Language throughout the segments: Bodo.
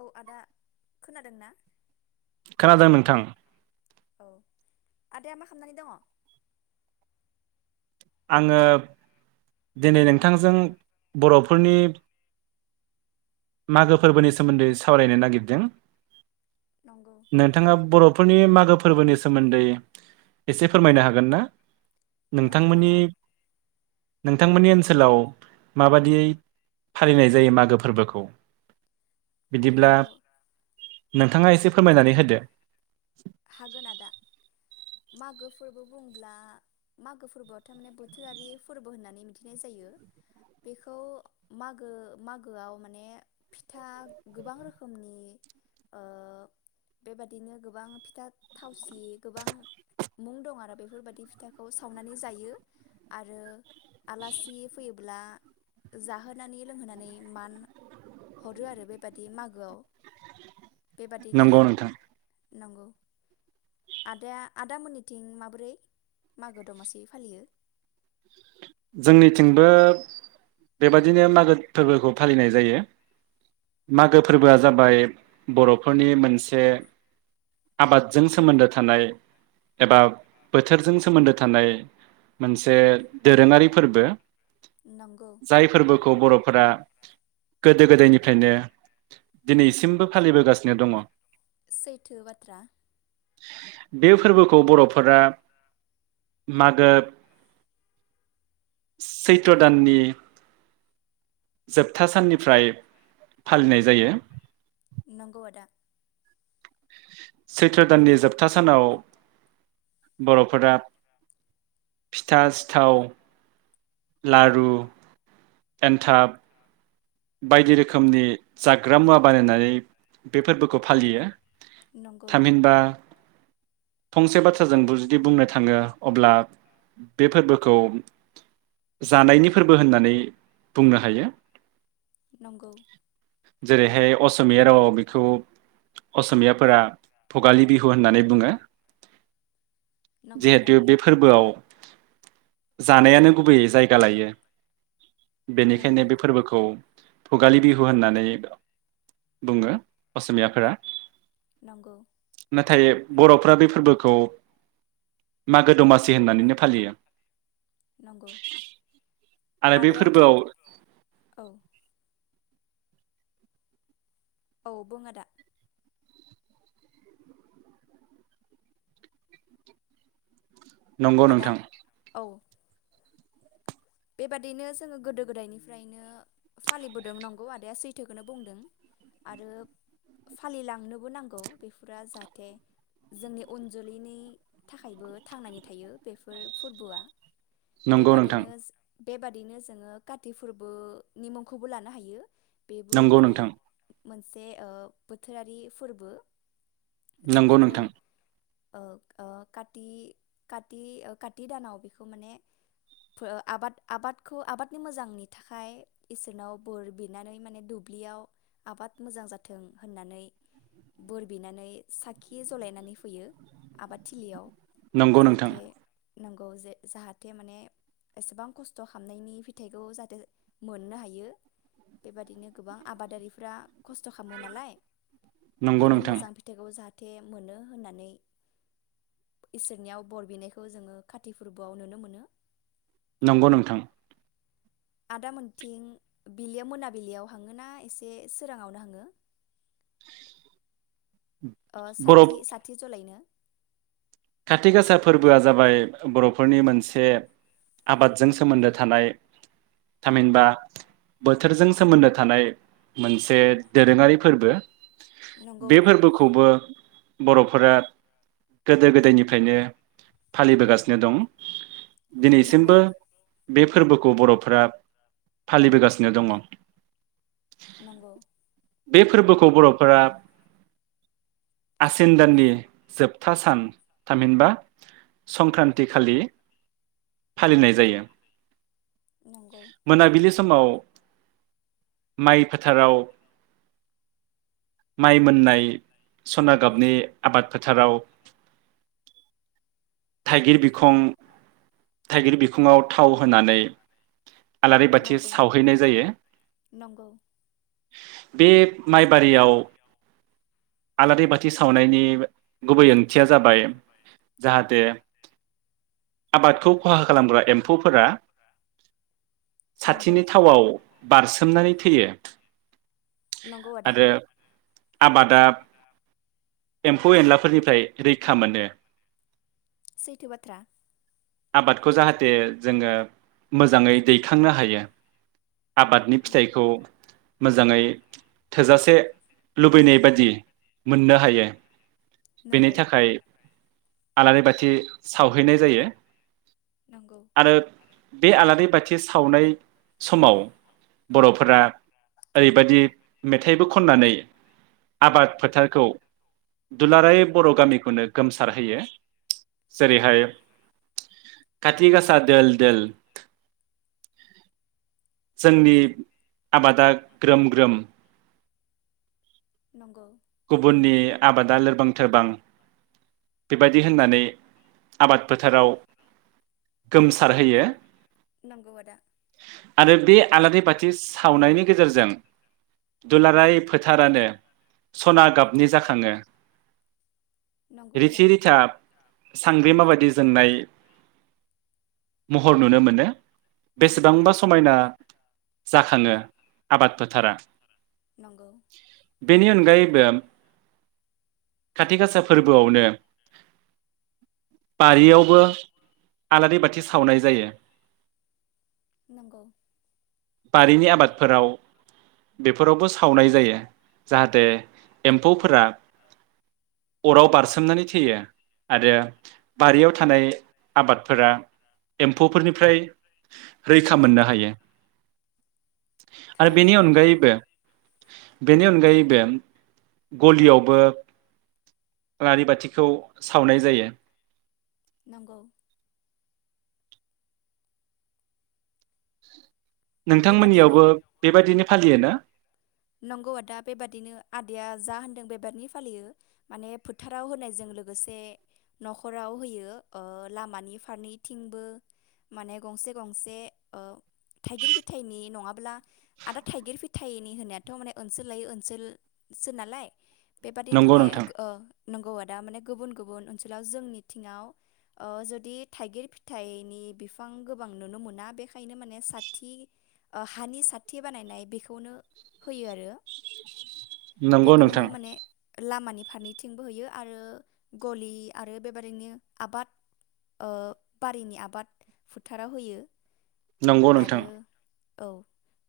औ आदा खोनादों ना? खोनादों नोंथां। औ आदाया मा खामनानै दङ? आङो दिनै नोंथांजों बर'फोरनि मागो फोरबोनि सोमोन्दै सावरायनो नागिरदों। नंगौ नोंथाङा बर'फोरनि मागो फो फोर्बोनि सोमोन्दै एसे फोरमायनो हागोन ना? नंगौ नोंथांमोननि आदा नोंथांमोननि ओनसोलाव माबादियै फालिनाय जायो मागो फोर्बोखौ? बिदिब्ला नंगौ नोंथाङा एसे फोरमायनानै होदो। हागोन आदा। मागो फोर्बो बुंब्ला मागो फोर्बोआव थारमाने बोथोरारि फोर्बो होननानै मिथिनाय जायो। बेखौ मागो मागोआव माने फिथा गोबां रोखोमनि ओ बेबादिनो गोबां फिथा थावसि गोबां मुं दं आरो बेफोरबादि फिथाखौ सावनानै जायो। आरो आलासि फैयोब्ला जाहोनानै लोंहोनानै मान हरो आरो बेबादि मागोआव। बेबादिनो नंगौ नोंथां नंगौ। आदाया आदा मोननिथिं माबोरै मागो दमासि फालियो? जोंनिथिंबो बेबायदिनो मागो फोर्बोखौ फालिनाय जायो। मागो फोर्बोआ जाबाय बर'फोरनि मोनसे आबादजों सोमोन्दो थानाय एबा बोथोरजों सोमोन्दो थानाय मोनसे दोरोङारि फोर्बो। नंगौ जाय फोर्बोखौ बर'फोरा गोदो गोदायनिफ्रायनो दिनैसिमबो फालिबोगासिनो दङ। सैथो बाथ्रा। बे फोर्बोखौ बर'फोरा मागो चैत्र दाननि जोबथा साननिफ्राय फालिनाय जायो नंगौ आदा सैथ्र दाननि जोबथा सानाव बरफोरा फिथा सिथाव लारु एन्थाब बायदि रोखोमनि जाग्रा मुवा बानायनानै बे फोरबोखौ फालियो नंगौ थामहिनबा फंसे बाथ्राजों जुदि बुंनो थाङो अब्ला बे फोरबोखौ जानायनि फोरबो होननानै बुंनो हायो नंगौ जेरैहाय अस असमिया रावआव बेखौ असमियाफोरा भगालि बिहु होननानै बुङो नंगौ आदा जिहेतु बे फोरबोआव जानायानो गुबैयै जायगा लायो नंगौ बेनिखायनो बे फोरबोखौ भुगालि बिहु होननानै बुङो असमियाफोरा नंगौ नाथाय बरफ्रा बे फोरबोखौ मागो दमासि थि होननानैनो फालियो नंगौ आरो बे आदाया थिग फोरबोआव औ औ बुं आदा नंगौ आदा नोंथां औ बेबादिनो जोङो गोदो गोदायनिफ्रायनो फालिबोदों नांगौ आदाया सैथोखौनो बुंदों आरो फालिलांनोबो नांगौ बेफोरा जाहाथे जोंनि अनजोलैनि थाखायबो थांनानै थायो बेफोर फोरबोआ नंगौ नोंथां बेबादिनो बेबादिनो जोङो काति फोरबोनि मुंखौबो लानो हायो बेबो नंगौ माने नोंथां मोनसे ओ बोथोरारि फोरबो नंगौ बेखौ नोंथां ओ काति काति ओ काति दानाव बेखौ माने आबाद आबादखौ आबादनि मोजांनि थाखाय इसोरनाव बोर बिनानै माने दुब्लियाव आबाद मोजां जाथों होननानै बोर बिनानै साखि जलायनानै होयो आबाद थिलियाव नंगौ नोंथां नंगौ जे जाहाथे माने एसेबां खस थ'' खामनायनि फिथाइखौ जाहाथे मोननो हायो। बेबादिनो गोबां आबादारिफ्रा खस्थ' खामो नालाय नंगौ बेनि नोंथां मोजां फिथाइखौ जाहा थे मोनो होननानै इसोरनियाव बर बिनायखौ जोङो काथि फोरबोआव नुनो मोनो। नंगौ नोंथां। आदा मोनथिं बिलियाव मोनाबिलियाव हाङो ना एसे सोराङावनो हाङो? ओ बर' साथि साथि जलायनो। खाथि गासा फोरबोआ जाबाय बर'फोरनि मोनसे आबादजों सोमोन्दो थानाय थामहिनबा बोथोरजों सोमोन्दो थानाय मोनसे दोरोङारि फोरबो। नंगौ बे आदा फोरबोखौबो बर'फोरा गोदो गो [unintelligible] निफ्रायनो फालिबोगासिनो दं। नंगौ दिनैसिमबो बे फोरबोखौ बर'फोरा फालिबोगासिनो दङ'। नंगौ बे फोरबोखौ बर'फोरा आसिन दाननि जोबथा सान थामहिनबा संक्रान्ति खालि फालिनाय जायो। नंगौ मोनाबिलि समाव माइ फोथाराव माइ मोननाय स'ना गाबनि आबाद फोथाराव थाइगिर बिखं थाइगिर बिखङाव थाव होनानै आलारि बाथि नंगौ सावहैनाय जायो। नंगौ बे माइबारियाव आलारि बाथि सावनायनि गुबै ओंथिया जाबाय जाहाथे आबादखौ खहा खालामग्रा एम्फौफोरा नंगौ साथिनि थावआव बारसोमनानै थैयो नंगौ आदा आरो आबादाब एम्फौ एनलाफोरनिफ्राय रैखा मोनो। सैथो बाथ्रा। आबादखौ जाहाथे जोङो मोजाङै दैखांनो हायो। आबादनि फिथाइखौ मोजाङै थोजासे लुबैनाय बादि मोननो हायो। बेनि नंगौ थाखाय आलारि बाथि सावहैनाय जायो। नंगौ। आरो बे आलारि बाथि सावनाय समाव बर'फोरा ओरैबायदि मेथाइबो खननानै आबाद फोथारखौ दुलाराय बर' गामिखौनो गोमसारहोयो। जेरैहाय खाथि गासा दोल दोल जोंनि आबादा ग्रोम ग्रोम नंगौ। गुबुननि आबादा लोरबां थोरबां बेबायदि होननानै आबाद फोथाराव गोमसारहोयो। नंगौ आदा आरो बे आलारि बाथि सावनायनि गेजेर जों दुलाराय फोथारानो सना गाबनि जाखाङो नंगौ आदा [unintelligible] रिथा सांग्रिमा बादि [unintelligible] महर नुनो मोनो नंगौ बेसेबांबा समायना जाखाङो आबाद फोथारा नंगौ बेनि अन [unintelligible] [unintelligible] खासा फोरबोआवनो बारियावबो आलारि बाथि सावनाय जायो नंगौ बारिनि आबादफोराव बेफोरावबो सावनाय जायो जाहाथे एम्फौफोरा अराव बार [unintelligible] थैयो आरो बारियाव थानाय आबादफोरा एम्फौफोरनिफ्राय रैखा मोननो हायो आरो थारैनो बेनि आदा नंगौ अनगायैबो बेनि अनगायैबो गलियावबो आलारि बाथिखौ सावनाय जायो। नंगौ [inaudible] बेबादिनो नोंथांमोननियावबो बेबायदिनो फालियोना? नंगौ आदा बेबादिनो आदाया जा होनदों बेबादिनो फालियो। माने फोथाराव होनायजों लोगोसे न'खराव होयो ओ लामानि फारनैथिंबो माने गंसे गंसे ओ थाइगिर फिथाइनि नङाब्ला आदा थाइगिर फिथाइनि होनाय थ' माने ओनसोल लायो ओनसोलसो नालाय। बेबादिनो नंगौ मालाय नोंथां ओ नंगौआ दा माने गुबुन गुबुन ओनसोलाव जोंनिथिङाव ओ जुदि थाइगिर फिथाइनि बिफां गोबां नुनो मोना बेखायनो माने साथि ओ हानि साथि बानायनाय बेखौनो होयो आरो। नंगौ नोंथां बेखौनो माने लामानि फारनैथिंबो होयो आरो गलि आरो बेबादिनो आबाद ओ बारिनि आबाद फोथाराव होयो। नंगौ नोंथां आरो औ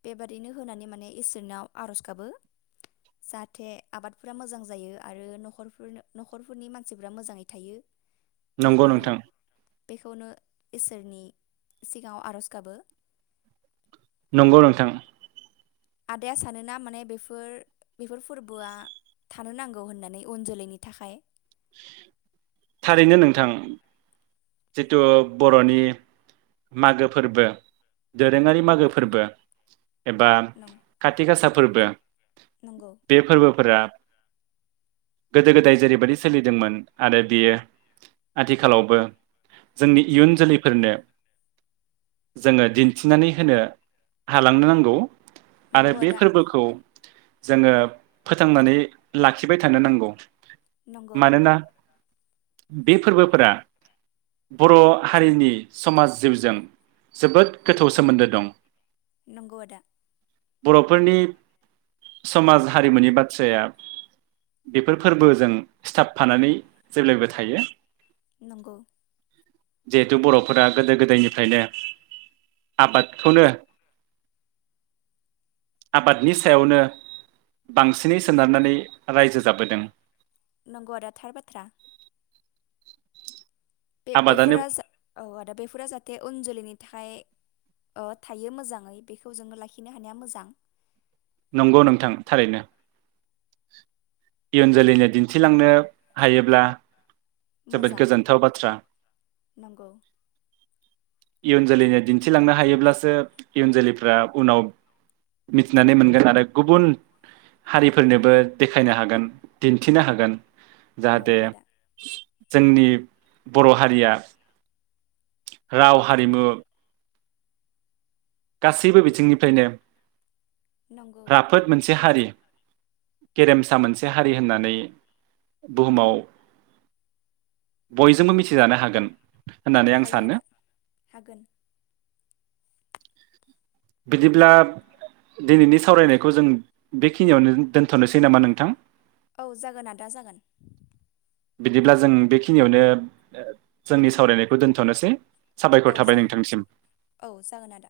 बेबादिनो होनानै माने इसोरनाव आरज गाबो जाहाथे आबादफोरा मोजां जायो आरो नखरफोर न'खरफोरनि मानसिफ मोजाङै थायो। नंगौ बेखौनो नोंथां बेखौनो इसोरनि सिगाङाव आर'ज गाबो। नंगौ नोंथां आदाया सानोना माने बेफोर बेफोर फोरबोआ थानो नांगौ होननानै उन जोलैनि थाखाय। थारैनो नोंथां जिथु बर'नि मागो फोरबो दोरोङारि मागो फोरबो एबा नं खाथि गासा फोरबो नंगौ बे फोरबोफोरा गोदो गोदाय जेरैबायदि सोलिदोंमोन आरो बियो आथिखालावबो जोंनि इयुन जोलैफोरनो जोङो दिन्थिनानै होनो हालांनो नांगौ। आरो नंगौ बे आदा फोरबोखौ जोङो फोथांनानै लाखिबाय थानो नांगौ। नंगौ मानोना बे फोरबोफोरा बर' हारिनि समाज जिउजों जोबोद गोथौ सोमोन्दो दं। नंगौ आदा बर'फोरनि समाज हारिमुनि बाथ्राया बेफोर फोरबोजों सिथाबफानानै जेब्लायबो थायो। नंगौ। जिहेथु बर'फोरा गोदो गोदायनिफ्रायनो आबादखौनो आबादनि सायावनो बांसिनै सोनारनानै रायजो जाबोदों। नंगौ आदा थार बाथ्रा। [inaudible] बे आबादानो बेफोरा औ आदा बेफोरा जाहाथे उन जोलैनि थाखाय ओ थायो मोजाङै बेखौ जोङो लाखिनो हानाया मोजां। नंगौ नोंथां थारैनो। इयुन जोलैनो दिन्थिलांनो हायोब्ला जोबोद मोजां गोजोन्थाव बाथ्रा। नंगौ इयुन जोलैनो दिन्थिलांनो हायोब्लासो इयुन जोलैफ्रा उनाव मिथिनानै मोनगोन आरो गुबुन हारिफोरनोबो देखायनो हागोन दिन्थिनो हागोन। जाहाथे नंगौ आदा जोंनि बर' हारिया राव हारिमु गासैबो न- बिथिंनिफ्रायनो नंगौ [inaudible] राफोद मोनसे हारि। [inaudible] गेरेमसा मोनसे हारि होननानै बुहुमाव बयजोंबो मिथिजानो हागोन होननानै आं हायो सानो आदा हागोन बिदिब्ला दिनैनि सावरायनायखौ जों बेखिनियावनो दोनथ'नोसै नामा नोंथां? औ जागोन आदा जागोन बिदिब्ला जों बेखिनियावनो जोंनि सावरायनायखौ दोन्थ'नोसै औ साबायखर जा थाबाय नोंथांसिम औ जागोन आदा